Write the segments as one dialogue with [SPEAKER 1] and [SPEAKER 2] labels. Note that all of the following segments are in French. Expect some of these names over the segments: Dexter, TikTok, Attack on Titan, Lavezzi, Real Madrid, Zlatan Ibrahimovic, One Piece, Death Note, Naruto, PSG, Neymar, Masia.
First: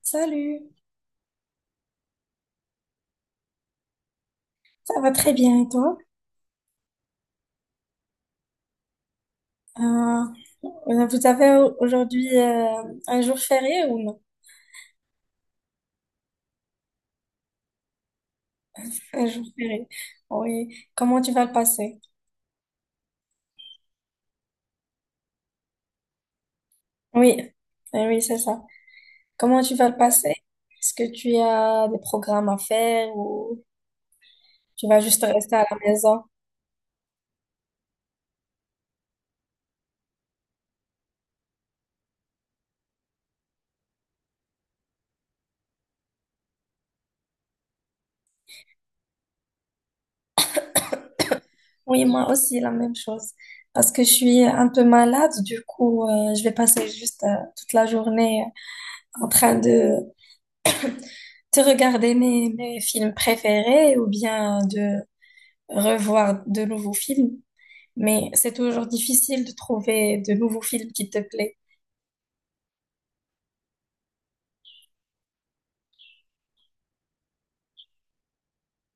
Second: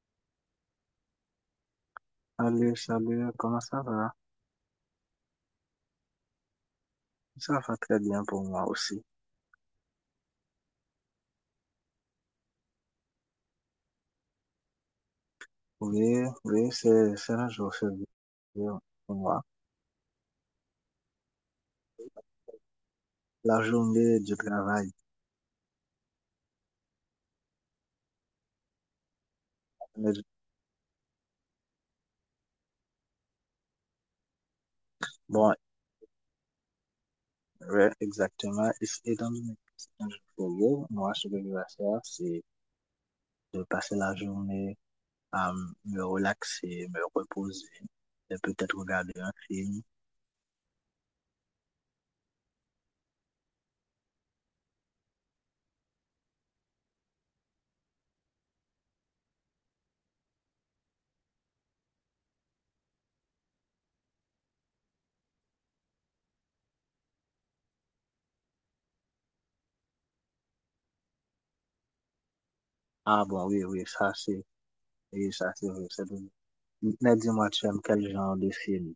[SPEAKER 1] Salut,
[SPEAKER 2] Salut, salut, comment ça va?
[SPEAKER 1] ça va très bien et toi?
[SPEAKER 2] Ça va très bien pour moi aussi.
[SPEAKER 1] Euh, vous avez aujourd'hui un jour férié ou non?
[SPEAKER 2] Oui, oui, c'est un jour férié pour
[SPEAKER 1] Un
[SPEAKER 2] moi.
[SPEAKER 1] jour férié. Oui. Comment tu vas le passer?
[SPEAKER 2] La journée du travail.
[SPEAKER 1] Oui, eh oui, c'est ça. Comment tu vas le
[SPEAKER 2] Mais
[SPEAKER 1] passer? Est-ce que tu as des programmes à faire ou tu vas juste
[SPEAKER 2] bon,
[SPEAKER 1] rester à la maison?
[SPEAKER 2] ouais, exactement. Et étant donné que c'est un jour férié, moi, ce que je vais faire, c'est de passer la journée à me relaxer, me reposer, et peut-être regarder un film.
[SPEAKER 1] Oui, moi aussi, la même chose. Parce que je suis un peu malade, du coup, je vais passer juste toute la journée en train de regarder mes films préférés ou bien revoir de nouveaux films, mais c'est toujours difficile de trouver de nouveaux films qui te plaisent.
[SPEAKER 2] Ah bon, oui, oui, oui, ça c'est vrai. C'est bon. Mais dis-moi, tu aimes quel genre de film?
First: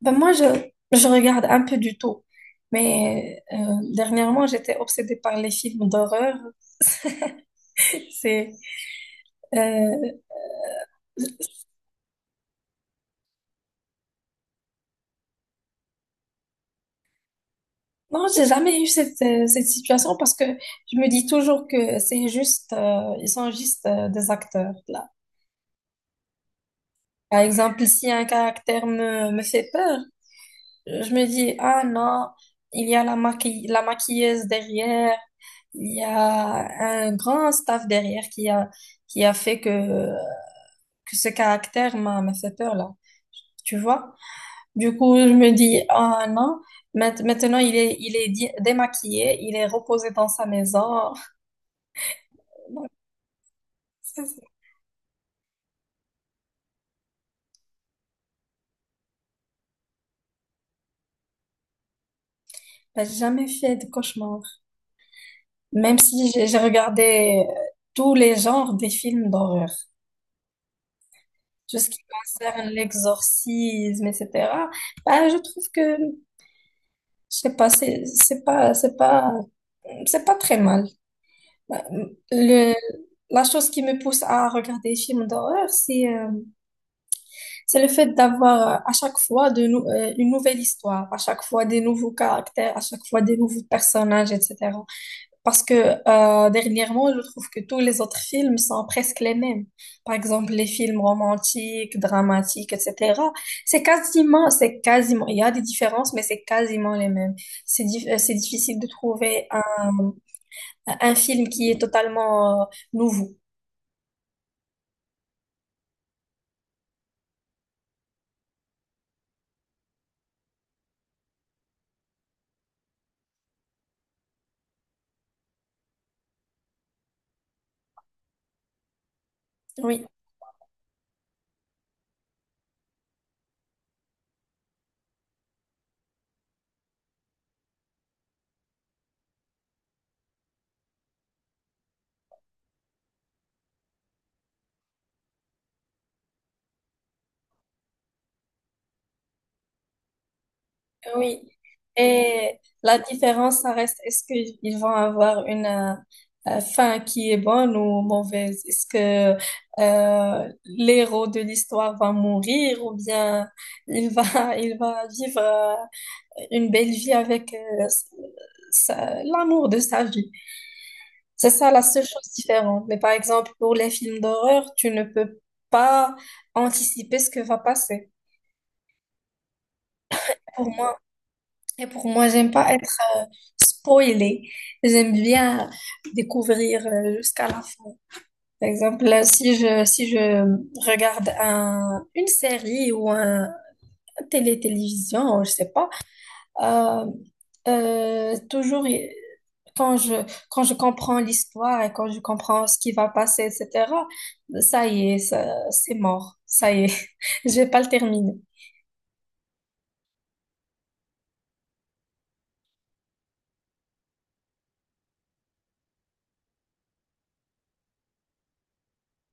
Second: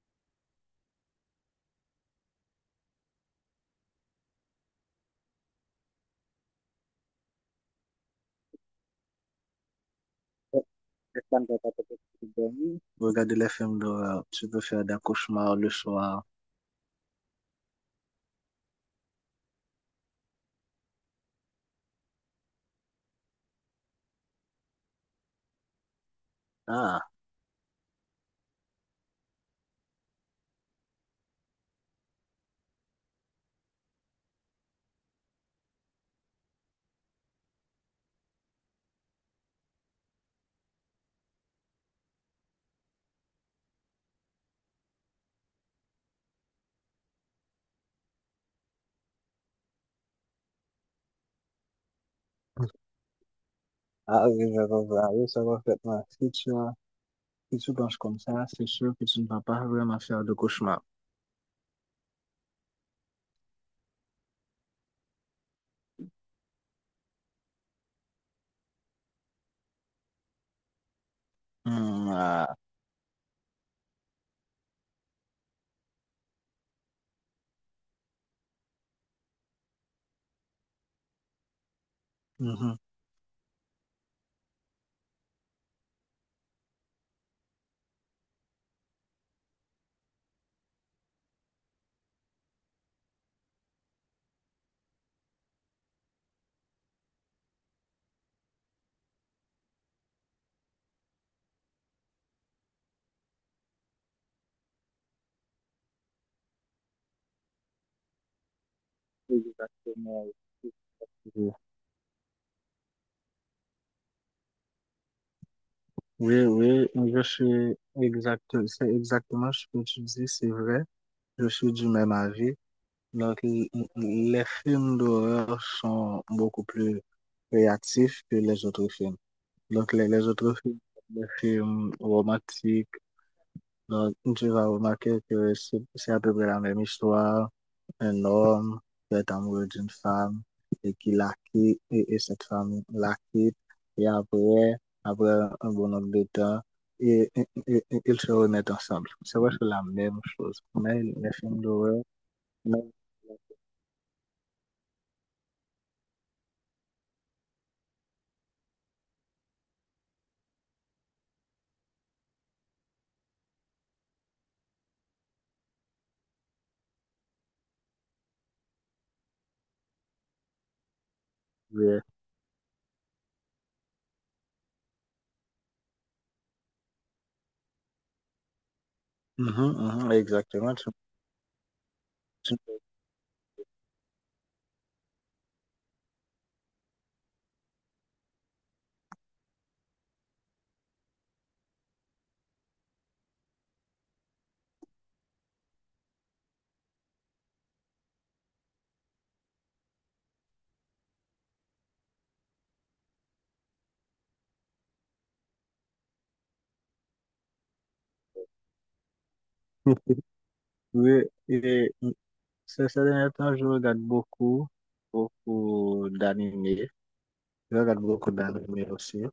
[SPEAKER 1] Ben je regarde un peu du tout, mais dernièrement, j'étais obsédée par les films d'horreur. C'est, euh,
[SPEAKER 2] J'espère que t'as pas peut-être dormi. Regarder les films d'horreur, tu peux faire des cauchemars le soir.
[SPEAKER 1] non, j'ai jamais eu cette situation parce que je me dis toujours que c'est ils sont juste des acteurs, là.
[SPEAKER 2] Ah,
[SPEAKER 1] Par exemple, si un caractère me fait peur, je me dis, ah non, il y a la maquille, la maquilleuse derrière. Il y a un grand staff derrière qui a fait que ce caractère m'a fait peur là. Tu vois? Du coup, je me dis, ah non, maintenant il est démaquillé, il est reposé dans sa maison. Donc, ça,
[SPEAKER 2] ah
[SPEAKER 1] c'est-
[SPEAKER 2] oui, je comprends. Oui, ça va parfaitement. Si tu penses comme ça, c'est sûr que tu ne vas pas vraiment faire de cauchemar.
[SPEAKER 1] J'ai jamais fait de cauchemar. Même si j'ai regardé tous les genres des films d'horreur. Tout ce qui
[SPEAKER 2] Hmm, ah.
[SPEAKER 1] concerne l'exorcisme, etc. Bah, je trouve que, je sais pas, c'est pas très mal. Bah, le,
[SPEAKER 2] Mhm.
[SPEAKER 1] la chose qui me pousse à regarder des films d'horreur, c'est le fait d'avoir à chaque fois de une nouvelle histoire, à chaque fois des nouveaux caractères, à chaque fois des nouveaux personnages, etc. Parce que dernièrement, je trouve que tous les autres films sont presque les mêmes. Par exemple, les films romantiques, dramatiques, etc. C'est quasiment, il y a des différences, mais c'est quasiment les mêmes. C'est c'est difficile de trouver
[SPEAKER 2] Exactement.
[SPEAKER 1] un film qui est totalement nouveau.
[SPEAKER 2] Oui, oui, oui, c'est exactement ce que tu dis, c'est vrai. Je suis du même avis. Donc, les films d'horreur sont beaucoup plus créatifs que les autres films. Donc,
[SPEAKER 1] Oui,
[SPEAKER 2] les autres films, les films romantiques, donc, tu vas remarquer que c'est à peu près la même histoire. Un homme qui est amoureux d'une femme et qui la quitte, et, cette femme la quitte. Et après, après un bon nombre de temps, et ils se remettent ensemble. C'est vrai que c'est la même chose. Mais les
[SPEAKER 1] oui.
[SPEAKER 2] films d'horreur,
[SPEAKER 1] Et
[SPEAKER 2] même
[SPEAKER 1] la différence, ça reste, est-ce qu'ils vont avoir une fin qui est bonne ou mauvaise? Est-ce que l'héros de l'histoire va mourir ou bien il il va vivre une belle vie avec l'amour de sa vie? C'est ça la
[SPEAKER 2] les-
[SPEAKER 1] seule chose différente. Mais par exemple, pour les films d'horreur, tu ne peux pas anticiper ce que va passer.
[SPEAKER 2] mhm, mhm, exactement.
[SPEAKER 1] Pour Et pour moi, j'aime pas être spoilée. J'aime bien découvrir jusqu'à la fin. Par exemple, là, si je regarde une série ou télé-télévision, je sais pas, euh, toujours y- quand je, quand je comprends l'histoire et quand je comprends ce qui va passer, etc., ça y est, ça- c'est mort. Ça y est, je vais pas le terminer.
[SPEAKER 2] Tu- Oui, et ces derniers temps, je regarde beaucoup, beaucoup d'animés. Je regarde beaucoup d'animés aussi. Je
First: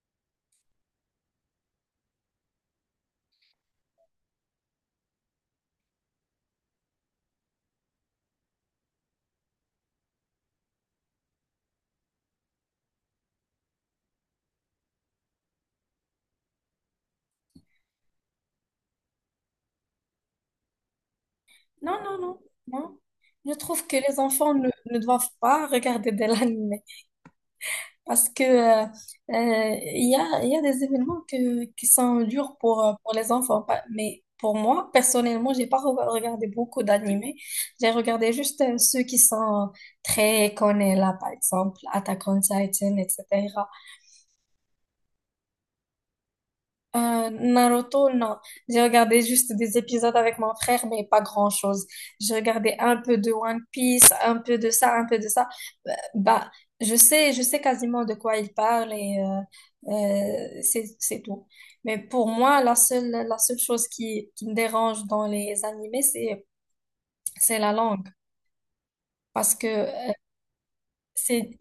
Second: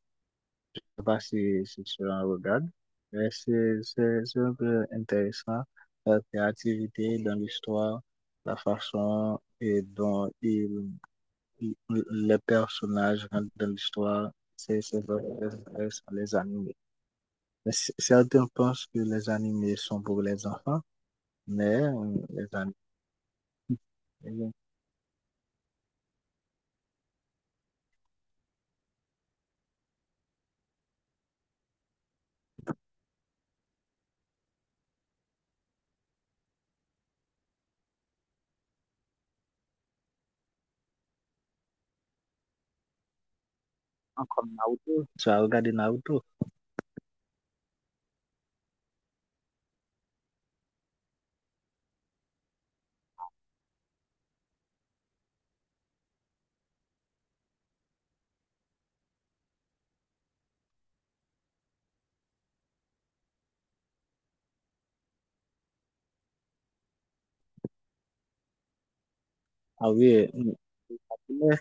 [SPEAKER 2] sais pas si, si tu en regardes, mais c'est un peu intéressant. La créativité dans l'histoire, la façon et dont il- les personnages rentrent dans l'histoire, c'est vraiment très intéressant, les animés. Mais certains pensent que les animés sont pour les enfants, mais
[SPEAKER 1] Non, non, non,
[SPEAKER 2] les
[SPEAKER 1] non. Je trouve que les
[SPEAKER 2] animés,
[SPEAKER 1] enfants ne doivent pas regarder de l'anime. Parce que il y a des événements qui sont durs pour les enfants. Mais pour moi, personnellement, j'ai pas regardé beaucoup d'animés. J'ai regardé juste ceux qui sont très connus là, par exemple, Attack on Titan, etc.
[SPEAKER 2] comme Naruto, tu as regardé Naruto.
[SPEAKER 1] Naruto, non. J'ai regardé juste des épisodes avec mon frère, mais pas grand-chose. J'ai regardé un peu de One Piece, un peu de ça, un peu de ça. Bah, je sais quasiment de quoi il parle et c'est tout. Mais pour moi, la seule chose qui me dérange dans les animés, c'est la langue. Parce que
[SPEAKER 2] Ah oui,
[SPEAKER 1] c'est,
[SPEAKER 2] euh,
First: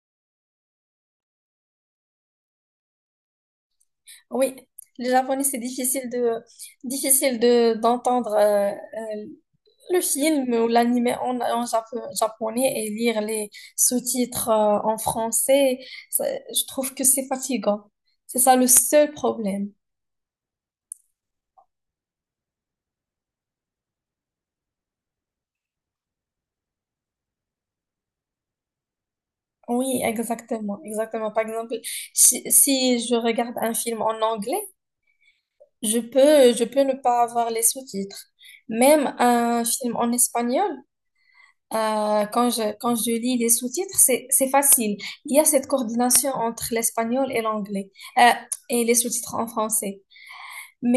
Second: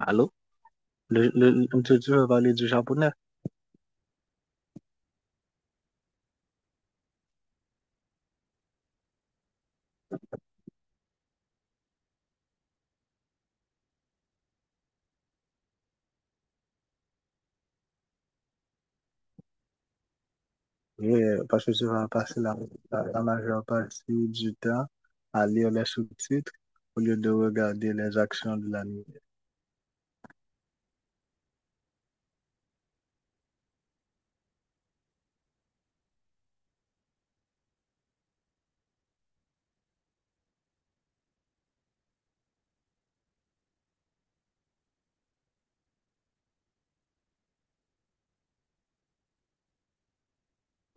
[SPEAKER 2] allô? Tu veux parler du japonais?
[SPEAKER 1] oui, le japonais, c'est difficile difficile d'entendre le film ou l'animé en japonais et lire les sous-titres en français. Ça- je trouve que c'est fatigant. C'est ça le seul problème.
[SPEAKER 2] Oui, parce que tu vas passer la majeure partie du temps à lire les sous-titres au lieu de regarder les actions de l'anime.
[SPEAKER 1] Oui, exactement, exactement. Par exemple, si je regarde un film en anglais, je peux ne pas avoir les sous-titres. Même un film en espagnol, quand je lis les sous-titres, c'est facile. Il y a cette coordination entre l'espagnol et l'anglais, euh, et les sous-titres en français.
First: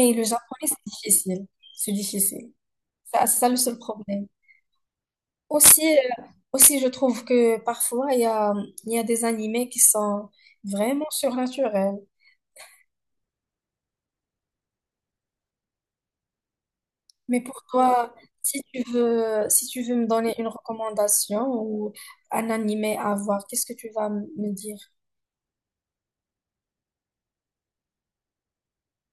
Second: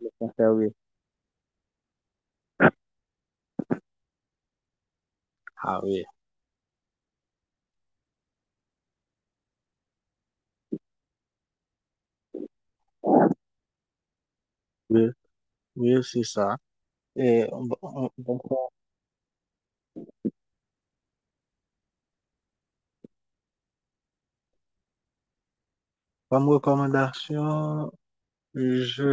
[SPEAKER 2] Le
[SPEAKER 1] le
[SPEAKER 2] français,
[SPEAKER 1] japonais,
[SPEAKER 2] oui.
[SPEAKER 1] c'est difficile. C'est difficile. Ça- C'est ça le seul problème.
[SPEAKER 2] Ah
[SPEAKER 1] Aussi,
[SPEAKER 2] oui,
[SPEAKER 1] euh, aussi, je trouve que parfois, il y a des animés qui sont vraiment surnaturels.
[SPEAKER 2] oui, oui, c'est ça.
[SPEAKER 1] Mais
[SPEAKER 2] Et
[SPEAKER 1] pour
[SPEAKER 2] bon,
[SPEAKER 1] toi,
[SPEAKER 2] bon,
[SPEAKER 1] si tu veux me donner une recommandation ou un animé à voir, qu'est-ce que tu vas me dire?
[SPEAKER 2] comme recommandation,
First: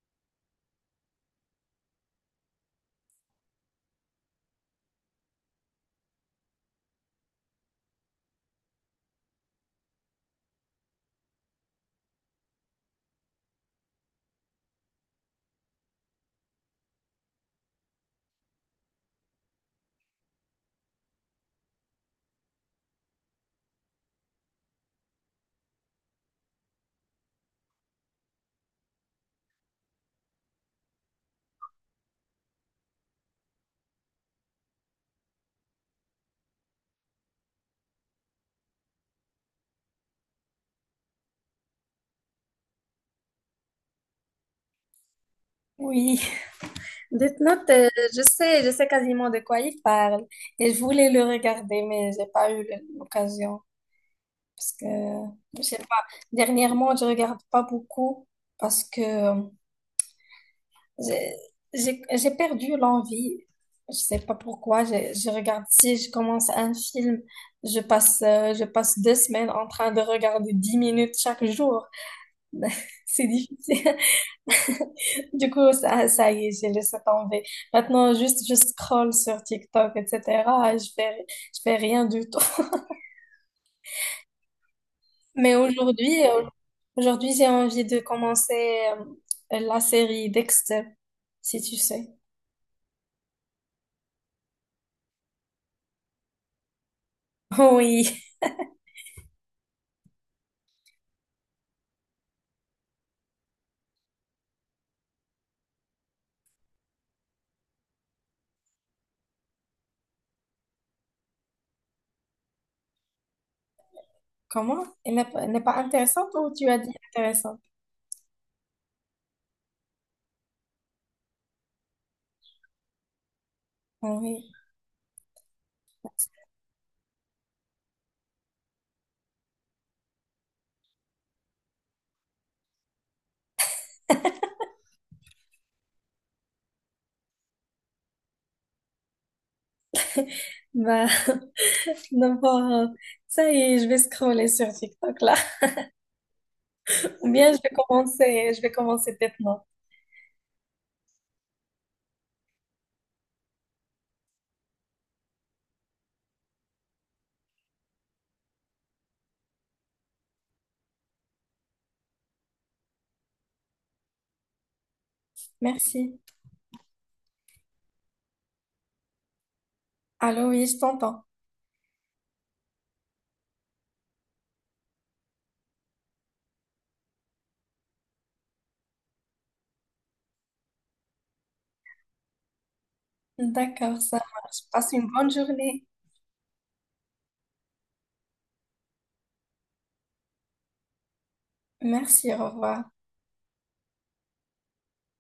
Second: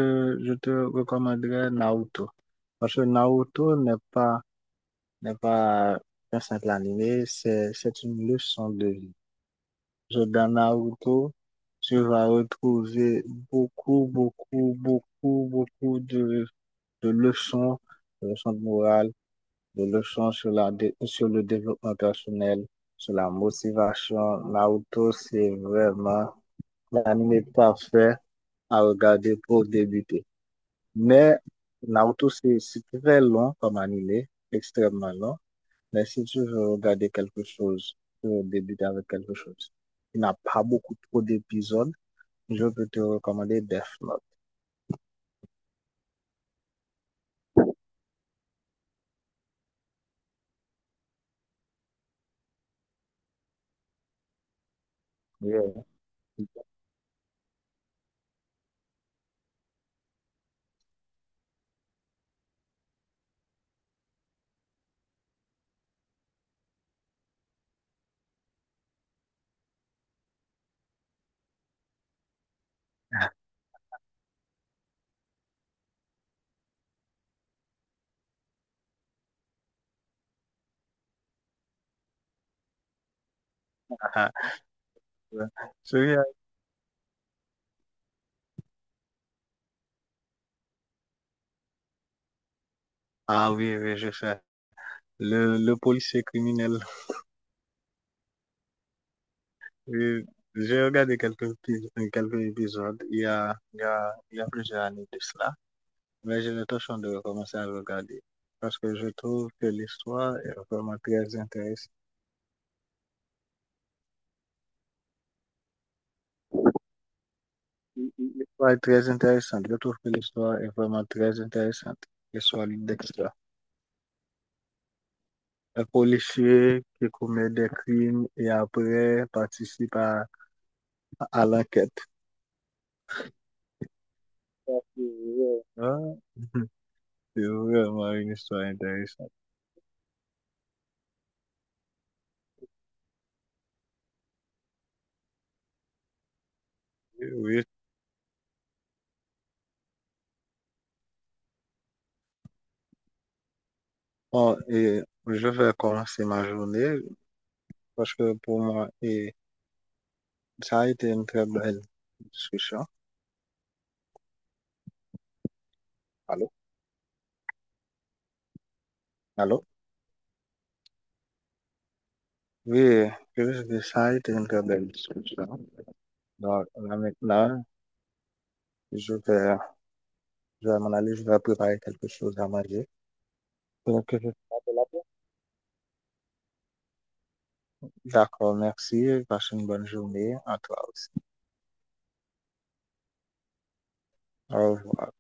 [SPEAKER 2] je te recommanderais Naruto. Parce que Naruto n'est pas, n'est pas un simple animé, c'est une leçon de vie. Dans Naruto, tu vas retrouver beaucoup, beaucoup, beaucoup, beaucoup de leçons, de leçons de morale, de leçons sur la, dé- sur le développement personnel, sur la motivation. Naruto, c'est vraiment l'anime parfait à regarder pour débuter. Mais Naruto, c'est très long comme animé, extrêmement long. Mais si tu veux regarder quelque chose, tu veux débuter avec quelque chose. Il n'a pas beaucoup trop d'épisodes. Je peux te recommander Death Note.
[SPEAKER 1] Oui, Death Note, je sais quasiment de quoi il parle. Et je voulais le regarder, mais j'ai pas eu l'occasion. Parce que, je sais
[SPEAKER 2] Oui.
[SPEAKER 1] pas, dernièrement, je regarde pas beaucoup parce que J'ai j'ai perdu l'envie. Je sais pas pourquoi. Je regarde, si je commence un film, je passe 2 semaines en train de regarder 10 minutes chaque jour. C'est difficile. Du coup, ça y est, j'ai laissé tomber. Maintenant, juste, je scrolle sur TikTok, etc. et je fais rien du tout.
[SPEAKER 2] Ah, ouais.
[SPEAKER 1] Mais
[SPEAKER 2] Celui-là.
[SPEAKER 1] aujourd'hui, j'ai envie de commencer la série Dexter, si tu sais.
[SPEAKER 2] Ah oui, oui, je sais. Le policier criminel.
[SPEAKER 1] Oui.
[SPEAKER 2] Oui, j'ai regardé quelques épisodes il y a plusieurs années de cela, mais j'ai l'intention de recommencer à le regarder parce que je trouve que l'histoire est vraiment très intéressante.
[SPEAKER 1] Comment? Elle n'est pas intéressante ou tu as dit intéressante?
[SPEAKER 2] L'histoire est très intéressante. Je trouve que l'histoire est vraiment très intéressante. L'histoire de Dexter.
[SPEAKER 1] Ah oui.
[SPEAKER 2] Un policier qui commet des crimes et après participe à I like it. Ah, c'est vraiment une histoire intéressante.
[SPEAKER 1] Bah, d'abord, ça y est, je vais scroller sur TikTok là. Ou bien
[SPEAKER 2] Oui.
[SPEAKER 1] je vais commencer maintenant.
[SPEAKER 2] Bon, et je vais commencer ma journée parce que pour moi, et ça a été une très belle discussion.
[SPEAKER 1] Merci.
[SPEAKER 2] Allô? Allô?
[SPEAKER 1] Allô, oui, je t'entends.
[SPEAKER 2] Oui, je veux dire, ça a été une très belle discussion. Donc, là, maintenant, je vais, je vais m'en aller, je vais préparer quelque chose à manger.
[SPEAKER 1] D'accord,
[SPEAKER 2] Donc,
[SPEAKER 1] ça
[SPEAKER 2] te
[SPEAKER 1] marche.
[SPEAKER 2] rappelle
[SPEAKER 1] Passe
[SPEAKER 2] après.
[SPEAKER 1] une bonne journée.
[SPEAKER 2] D'accord, merci. Passe une bonne journée à toi aussi.
[SPEAKER 1] Merci, au revoir.
[SPEAKER 2] Au revoir.